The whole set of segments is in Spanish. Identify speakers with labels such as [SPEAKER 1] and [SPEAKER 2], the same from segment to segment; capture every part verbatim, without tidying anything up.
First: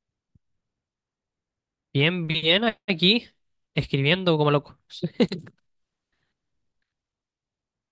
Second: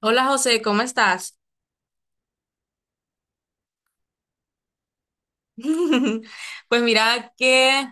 [SPEAKER 1] Hola José, ¿cómo estás?
[SPEAKER 2] Bien, bien, aquí, escribiendo como loco.
[SPEAKER 1] Pues mira que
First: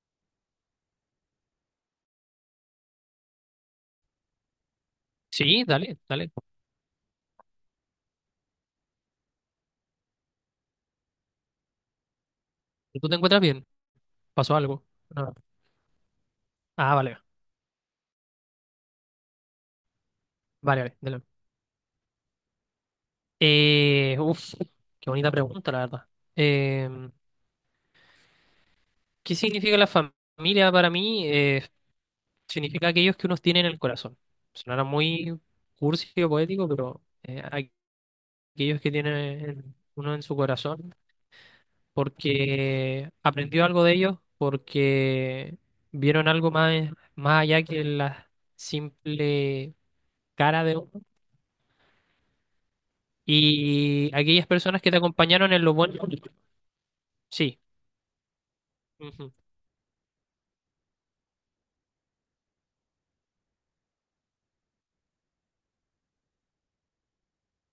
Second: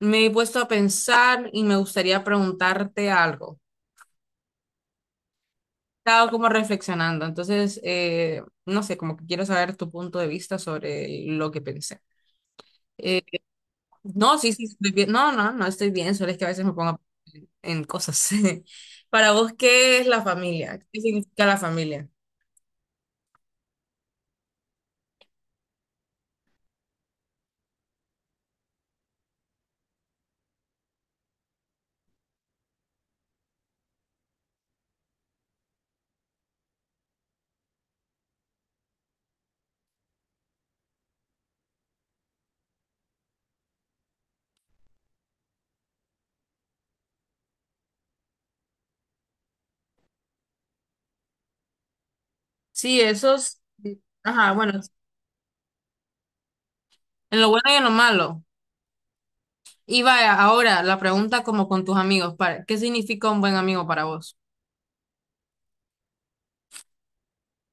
[SPEAKER 1] me he puesto a pensar y me gustaría preguntarte algo.
[SPEAKER 2] Sí, dale,
[SPEAKER 1] Estaba
[SPEAKER 2] dale.
[SPEAKER 1] como reflexionando, entonces eh, no sé, como que quiero saber tu punto de vista sobre lo que pensé.
[SPEAKER 2] ¿Tú te
[SPEAKER 1] Eh,
[SPEAKER 2] encuentras bien?
[SPEAKER 1] no, sí,
[SPEAKER 2] ¿Pasó
[SPEAKER 1] sí,
[SPEAKER 2] algo?
[SPEAKER 1] estoy bien. No,
[SPEAKER 2] No.
[SPEAKER 1] no, no estoy bien, solo es que a veces me pongo
[SPEAKER 2] Ah,
[SPEAKER 1] a
[SPEAKER 2] vale,
[SPEAKER 1] pensar en cosas. Para vos, ¿qué es la familia?
[SPEAKER 2] vale, vale,
[SPEAKER 1] ¿Qué
[SPEAKER 2] dale.
[SPEAKER 1] significa la familia?
[SPEAKER 2] Eh, uf, Qué bonita pregunta, la verdad. Eh, ¿qué significa la fam- familia para mí? Eh, significa aquellos que uno tiene en el corazón. Sonará muy cursi o poético, pero eh, aquellos que tiene uno en su corazón porque aprendió algo de ellos, porque vieron algo más, más allá que la simple cara de uno.
[SPEAKER 1] Sí, eso es-
[SPEAKER 2] Y aquellas
[SPEAKER 1] ajá, bueno,
[SPEAKER 2] personas que te acompañaron en lo bueno,
[SPEAKER 1] en lo
[SPEAKER 2] sí.
[SPEAKER 1] bueno y en lo malo.
[SPEAKER 2] Ujú.
[SPEAKER 1] Y vaya, ahora la pregunta como con tus amigos, para, ¿qué significa un buen amigo para vos?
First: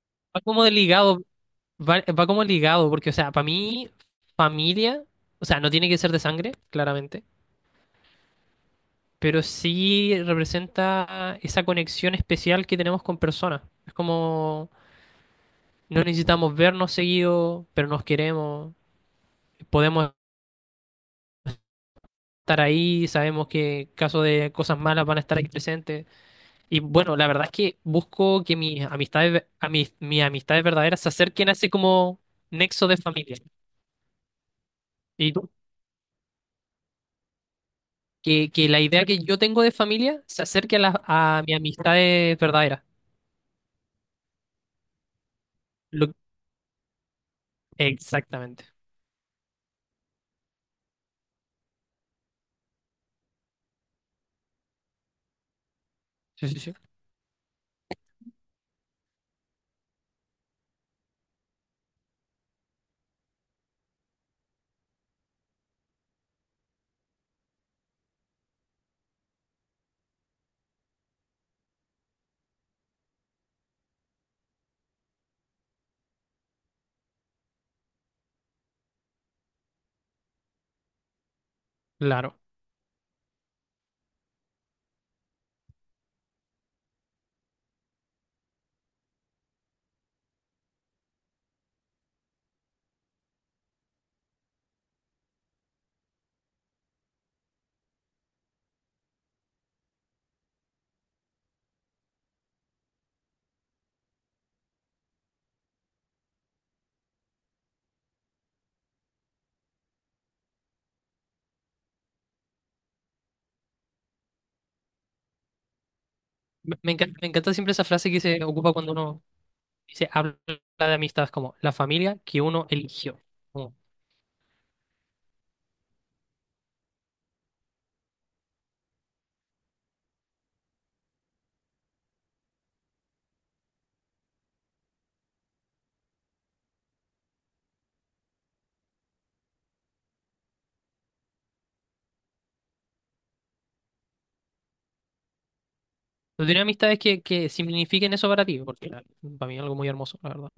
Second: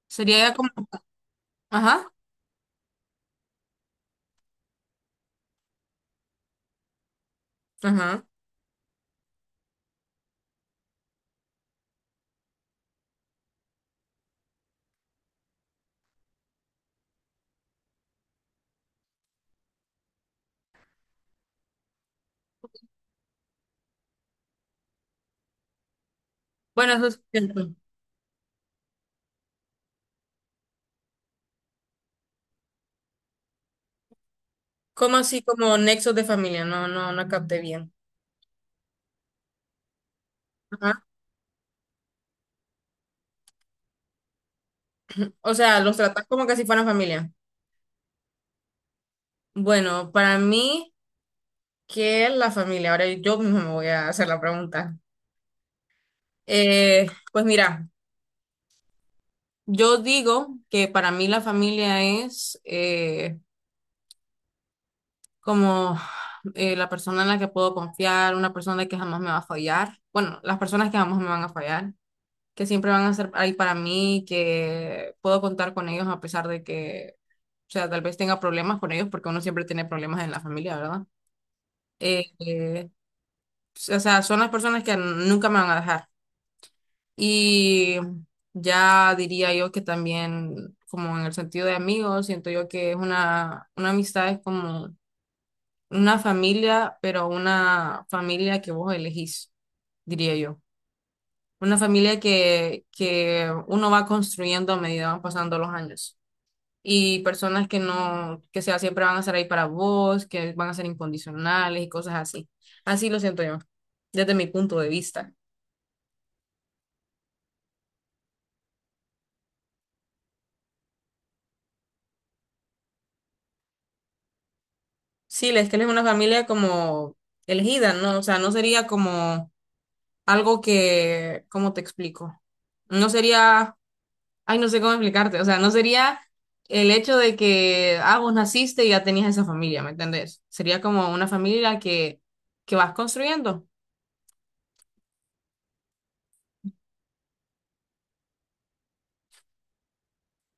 [SPEAKER 1] Sería
[SPEAKER 2] Va
[SPEAKER 1] ya
[SPEAKER 2] como
[SPEAKER 1] como,
[SPEAKER 2] de ligado, va,
[SPEAKER 1] ajá,
[SPEAKER 2] va como ligado, porque, o sea, para mí, familia, o sea, no tiene que ser de sangre, claramente,
[SPEAKER 1] ajá.
[SPEAKER 2] pero sí representa esa conexión especial que tenemos con personas. Es como, no necesitamos vernos seguido, pero nos queremos podemos estar ahí, sabemos que en caso de cosas malas van a estar ahí presentes. Y
[SPEAKER 1] Bueno, eso
[SPEAKER 2] bueno,
[SPEAKER 1] es
[SPEAKER 2] la verdad es
[SPEAKER 1] cierto.
[SPEAKER 2] que busco que mis amistades, ve- a mis, mis amistades verdaderas se acerquen a ese como nexo de familia.
[SPEAKER 1] ¿Como
[SPEAKER 2] Y
[SPEAKER 1] así
[SPEAKER 2] tú,
[SPEAKER 1] como nexos de familia? No, no, no capté bien.
[SPEAKER 2] que, que la idea que yo tengo de familia se acerque a, las
[SPEAKER 1] Ajá.
[SPEAKER 2] a mis amistades verdaderas.
[SPEAKER 1] O sea, ¿los
[SPEAKER 2] Lo-
[SPEAKER 1] tratás como que si fueran familia?
[SPEAKER 2] Exactamente.
[SPEAKER 1] Bueno, para mí, ¿qué es la familia? Ahora yo mismo me voy a hacer la pregunta.
[SPEAKER 2] Sí, sí, sí.
[SPEAKER 1] Eh, pues mira, yo digo que para mí la familia es, eh, como eh, la persona en la que puedo confiar, una persona que jamás me va a fallar. Bueno, las personas que jamás me van a fallar, que siempre van a estar ahí para mí, que puedo contar con ellos a pesar de que, o sea, tal vez tenga problemas con ellos, porque uno siempre tiene problemas en la familia, ¿verdad? Eh,
[SPEAKER 2] Claro.
[SPEAKER 1] eh, pues, o sea, son las personas que nunca me van a dejar. Y ya diría yo que también, como en el sentido de amigos, siento yo que es una, una amistad es como una familia, pero una familia que vos elegís, diría yo. Una familia que, que uno va construyendo a medida van pasando los años. Y personas que no, que sea, siempre van a estar ahí para vos, que van a ser incondicionales y cosas así. Así lo siento yo, desde mi punto de vista.
[SPEAKER 2] Me, me encanta, me encanta siempre esa frase que se ocupa cuando uno se habla de amistades como la familia que uno eligió.
[SPEAKER 1] Sí, es que él es una familia como elegida, ¿no? O sea, no sería como algo que, ¿cómo te explico? No sería... Ay, no sé cómo explicarte. O sea, no sería el hecho de que, ah, vos naciste y ya tenías esa familia, ¿me entendés? Sería como una familia que, que vas construyendo.
[SPEAKER 2] ¿Tú tienes amistades que, que signifiquen eso para ti? Porque la- para mí es algo muy hermoso, la verdad.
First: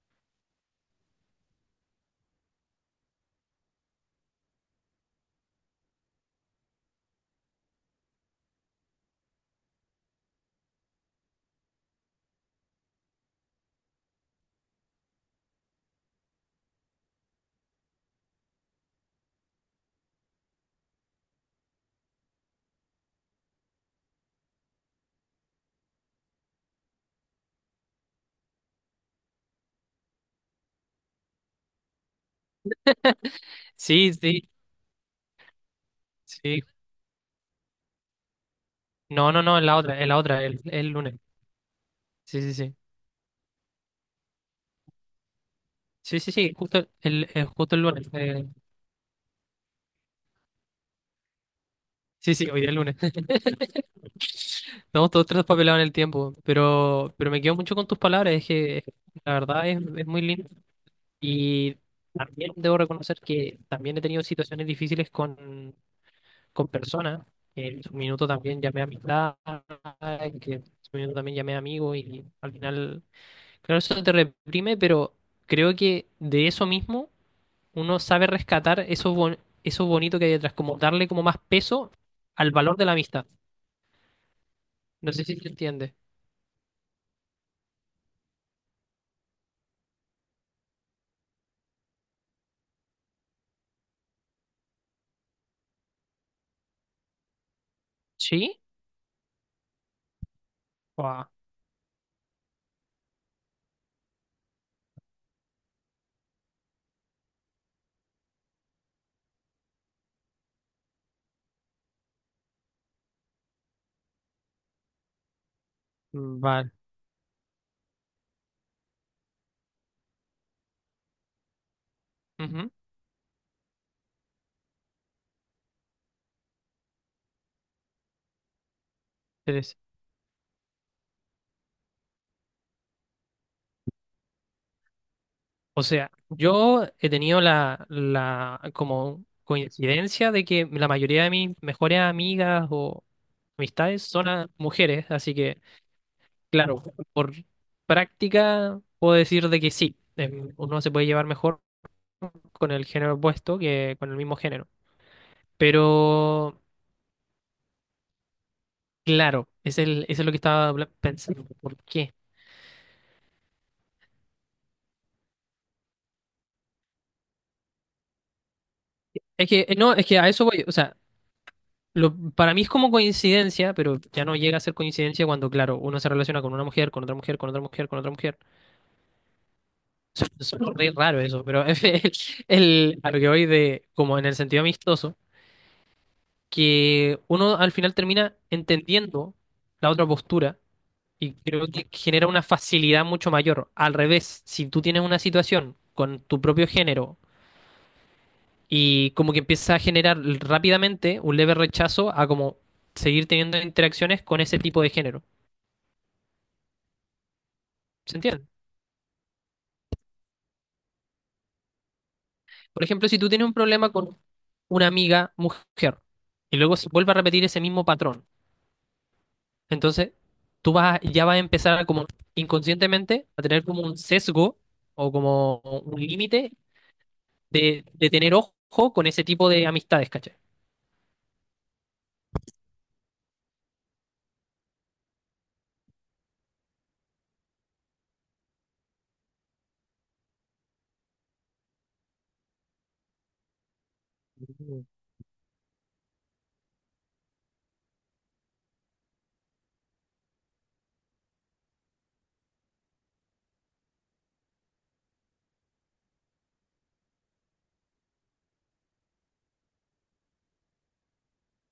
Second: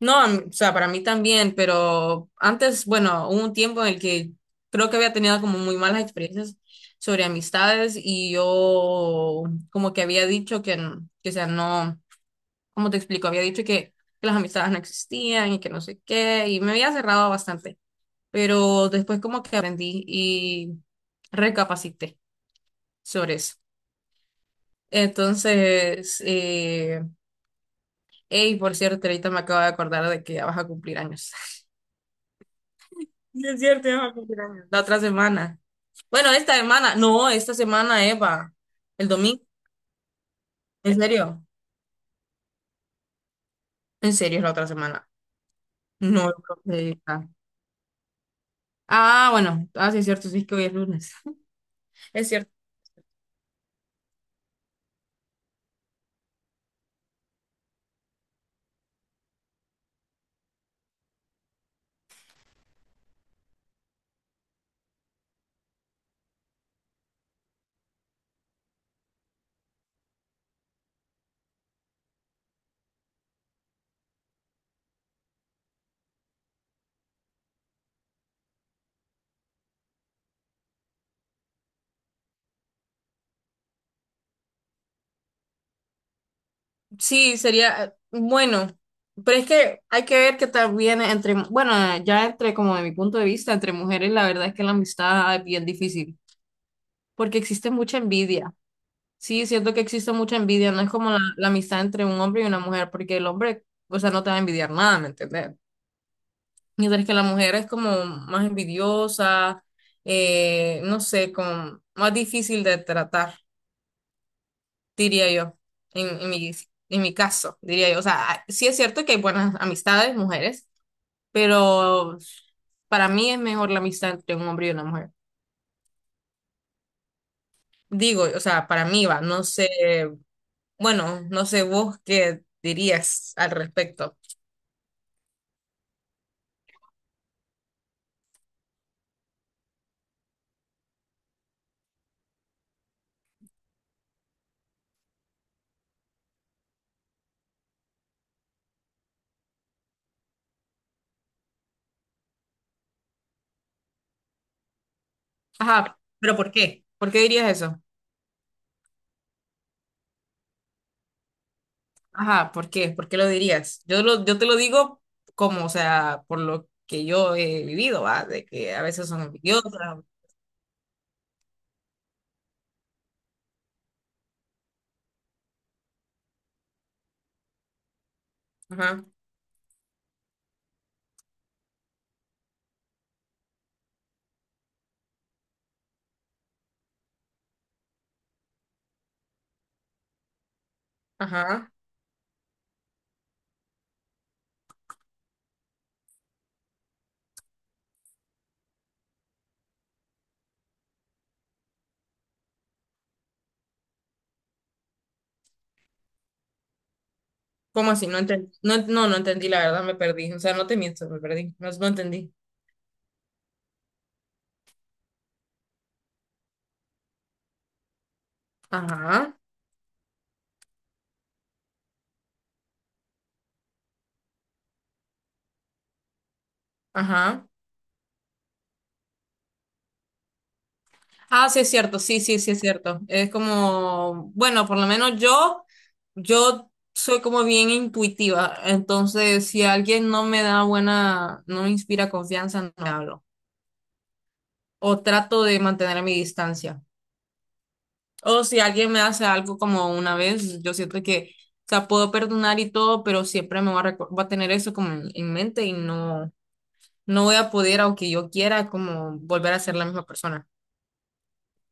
[SPEAKER 1] No, a mí- o sea, para mí también, pero antes, bueno, hubo un tiempo en el que creo que había tenido como muy malas experiencias sobre amistades y yo como que había dicho que, n- que o sea, no, ¿cómo te explico? Había dicho que, que las amistades no existían y que no sé qué, y me había cerrado bastante. Pero después como que aprendí y recapacité sobre eso. Entonces, eh, hey, por cierto, ahorita me acabo de acordar de que ya vas a cumplir años. Sí, es cierto, ya va a
[SPEAKER 2] Sí,
[SPEAKER 1] cumplir
[SPEAKER 2] sí,
[SPEAKER 1] años. La otra semana. Bueno, esta
[SPEAKER 2] sí.
[SPEAKER 1] semana. No, esta semana, Eva. El
[SPEAKER 2] No,
[SPEAKER 1] domingo.
[SPEAKER 2] no, no, es la otra, es la otra, el, el
[SPEAKER 1] ¿En
[SPEAKER 2] lunes.
[SPEAKER 1] serio?
[SPEAKER 2] Sí, sí, sí.
[SPEAKER 1] En serio, es la otra semana.
[SPEAKER 2] Sí,
[SPEAKER 1] No,
[SPEAKER 2] sí, sí,
[SPEAKER 1] creo
[SPEAKER 2] justo
[SPEAKER 1] que-
[SPEAKER 2] el, el- justo el lunes. eh,
[SPEAKER 1] ah, ah, bueno. Ah, sí, es cierto. Sí, es que hoy es lunes. Es
[SPEAKER 2] sí, sí,
[SPEAKER 1] cierto.
[SPEAKER 2] hoy día es lunes. Estamos todos traspapelados en el tiempo, pero, pero me quedo mucho con tus palabras, es que es- la verdad es, es muy lindo. Y también debo reconocer que también he tenido situaciones difíciles con, con personas, que en su minuto también llamé amistad, que en su minuto también llamé amigo y al final, claro, eso te reprime, pero creo que de eso mismo uno sabe rescatar eso, bon- eso bonito que hay detrás, como darle como más peso al valor de la amistad. No sé si se entiende.
[SPEAKER 1] Sí, sería eh, bueno, pero es que hay que ver que también entre, bueno, ya entre como de mi punto de vista, entre mujeres la verdad es que la amistad es bien difícil, porque existe mucha envidia.
[SPEAKER 2] ¿Sí?
[SPEAKER 1] Sí, siento que existe mucha envidia, no es como la,
[SPEAKER 2] Guau.
[SPEAKER 1] la amistad entre un hombre y una mujer, porque el hombre, o sea, no te va a envidiar nada, ¿me entiendes? Mientras que la mujer es como más envidiosa, eh, no sé, como más difícil de tratar, diría yo, en, en mi,
[SPEAKER 2] Vale,
[SPEAKER 1] en mi caso, diría yo. O sea, ah, sí es cierto que hay buenas amistades, mujeres, pero
[SPEAKER 2] ujú.
[SPEAKER 1] para mí es mejor la amistad entre un hombre y una mujer. Digo, o sea, para mí va, no sé, bueno, no sé vos qué dirías al respecto.
[SPEAKER 2] O sea, yo he tenido la, la como coincidencia de que la mayoría de mis mejores amigas o amistades son a- mujeres, así que, claro, por práctica puedo decir de que sí, em, uno se puede llevar mejor con el género opuesto que con el mismo género.
[SPEAKER 1] Ajá, pero ¿por
[SPEAKER 2] Pero,
[SPEAKER 1] qué? ¿Por qué dirías eso?
[SPEAKER 2] claro, es el, eso es lo que estaba habla- pensando. ¿Por qué?
[SPEAKER 1] Ajá, ¿por qué? ¿Por qué lo dirías? Yo, lo, yo te lo digo como, o sea, por lo que yo he vivido, va, de que a veces son
[SPEAKER 2] Es que,
[SPEAKER 1] envidiosas.
[SPEAKER 2] eh, no, es que a eso voy, o sea. Lo, para mí es como coincidencia, pero ya no llega a ser coincidencia cuando, claro, uno se relaciona con una mujer, con otra mujer, con otra mujer, con otra mujer.
[SPEAKER 1] Ajá,
[SPEAKER 2] Es re raro eso, pero el, el, a lo que voy de, como en el sentido amistoso, que uno al final termina entendiendo la otra postura y creo
[SPEAKER 1] ajá.
[SPEAKER 2] que genera una facilidad mucho mayor. Al revés, si tú tienes una situación con tu propio género y como que empieza a generar rápidamente un leve rechazo a como seguir teniendo interacciones con ese tipo de género.
[SPEAKER 1] ¿Cómo así?
[SPEAKER 2] ¿Se
[SPEAKER 1] No
[SPEAKER 2] entiende?
[SPEAKER 1] entendí. No, no, no entendí, la verdad, me perdí. O sea, no te miento, me perdí. No, no entendí.
[SPEAKER 2] Por ejemplo, si tú tienes un problema con una amiga mujer y luego se vuelve a repetir ese mismo patrón,
[SPEAKER 1] Ajá,
[SPEAKER 2] entonces tú vas, a- ya vas a empezar a como inconscientemente a tener como un sesgo o como un límite
[SPEAKER 1] ajá.
[SPEAKER 2] de, de tener ojo con ese tipo de amistades, ¿cachai?
[SPEAKER 1] Ah, sí, es cierto, sí, sí, sí, es cierto. Es como, bueno, por lo menos yo, yo soy como bien intuitiva. Entonces, si alguien no me da buena, no me inspira confianza, no le hablo.
[SPEAKER 2] Mm.
[SPEAKER 1] O trato de mantener mi distancia. O si alguien me hace algo como una vez, yo siento que, o sea, puedo perdonar y todo, pero siempre me va a, recor- va a tener eso como en en mente y no, no voy a poder, aunque yo quiera, como volver a ser la misma persona.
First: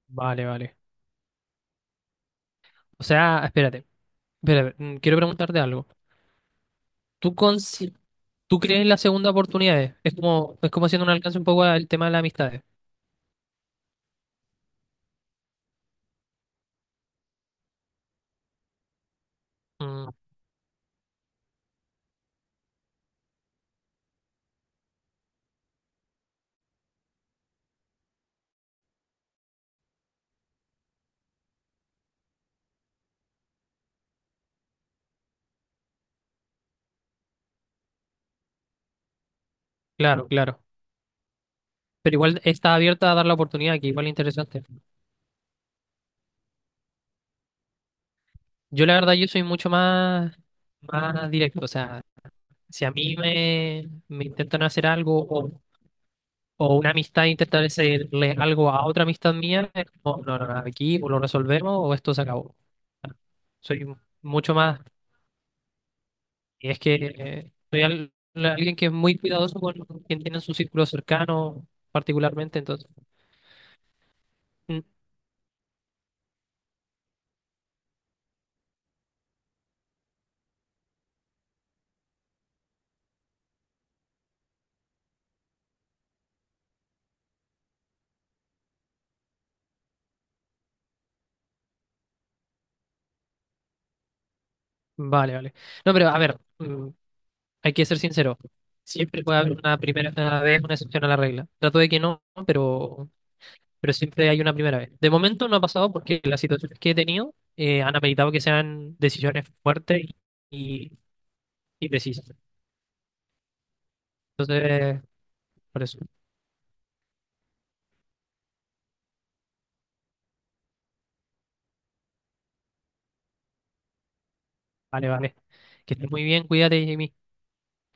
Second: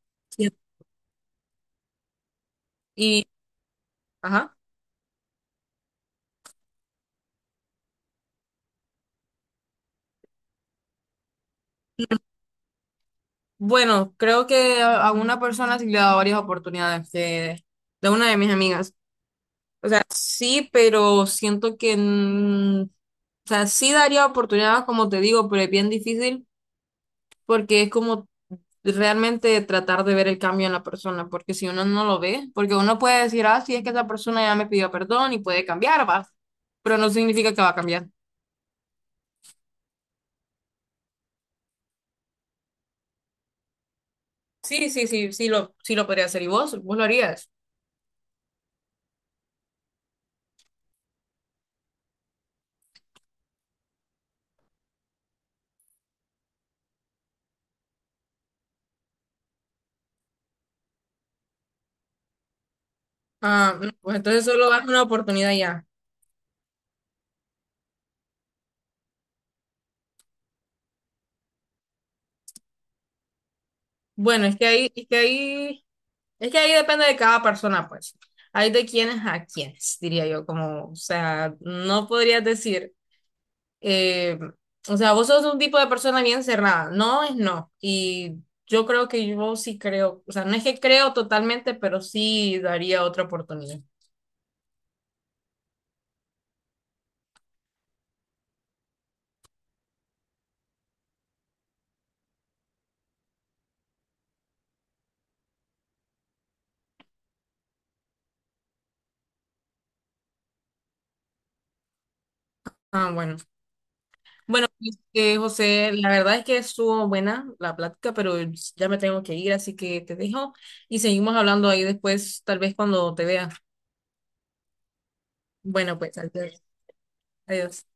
[SPEAKER 2] Vale,
[SPEAKER 1] Sí.
[SPEAKER 2] vale. O
[SPEAKER 1] Y,
[SPEAKER 2] sea, espérate,
[SPEAKER 1] ajá.
[SPEAKER 2] espérate, mm, quiero preguntarte algo. ¿Tú, consi- ¿Tú crees en las segundas oportunidades? Es como, es como haciendo un alcance un poco al tema de las amistades.
[SPEAKER 1] Bueno, creo que a a una persona sí le he dado varias oportunidades de, de una de mis amigas. O sea,
[SPEAKER 2] Mm,
[SPEAKER 1] sí, pero siento que, mm, o sea, sí daría oportunidades, como te digo, pero es bien difícil porque es como realmente tratar de ver el cambio en la persona, porque si uno no lo ve, porque uno puede decir, ah, sí, es que esa persona ya me pidió perdón y puede cambiar, va, pero no significa que va a cambiar.
[SPEAKER 2] claro, claro. Pero igual está abierta a dar la oportunidad, que igual es interesante.
[SPEAKER 1] Sí, sí, sí, sí lo, sí lo podría hacer. ¿Y vos? ¿Vos lo harías?
[SPEAKER 2] Yo la verdad, yo soy mucho más, más directo. O sea, si a mí me, me intentan hacer algo o, o una amistad intenta hacerle algo a otra amistad mía, es como, no, no, no, aquí o lo resolvemos o esto se acabó.
[SPEAKER 1] Ah,
[SPEAKER 2] Soy
[SPEAKER 1] no, pues entonces
[SPEAKER 2] mucho
[SPEAKER 1] solo
[SPEAKER 2] más...
[SPEAKER 1] das una oportunidad ya.
[SPEAKER 2] Y es que eh, soy al- alguien que es muy cuidadoso con quien tiene en su círculo cercano, particularmente, entonces...
[SPEAKER 1] Bueno, es que
[SPEAKER 2] Mm.
[SPEAKER 1] ahí, es que ahí, es que ahí depende de cada persona, pues. Hay de quienes a quienes, diría yo, como, o sea, no podrías decir, eh, o sea, vos sos un tipo de persona bien cerrada, no es no. Y yo creo que yo sí creo, o sea, no es que creo totalmente, pero sí daría otra oportunidad.
[SPEAKER 2] Vale, vale. No, pero a ver, mm, hay que ser sincero. Siempre puede haber una primera vez, una excepción a la regla. Trato de que no, pero, pero siempre hay una primera vez. De momento no ha pasado porque las situaciones que he tenido eh, han ameritado que sean decisiones fuertes y, y precisas.
[SPEAKER 1] Ah, bueno. Bueno,
[SPEAKER 2] Entonces,
[SPEAKER 1] este,
[SPEAKER 2] por
[SPEAKER 1] José,
[SPEAKER 2] eso.
[SPEAKER 1] la verdad es que estuvo buena la plática, pero ya me tengo que ir, así que te dejo y seguimos hablando ahí después, tal vez cuando te vea.
[SPEAKER 2] Vale, vale. Que
[SPEAKER 1] Bueno,
[SPEAKER 2] estés
[SPEAKER 1] pues,
[SPEAKER 2] muy bien,
[SPEAKER 1] adiós.
[SPEAKER 2] cuídate, Jimmy.
[SPEAKER 1] Adiós.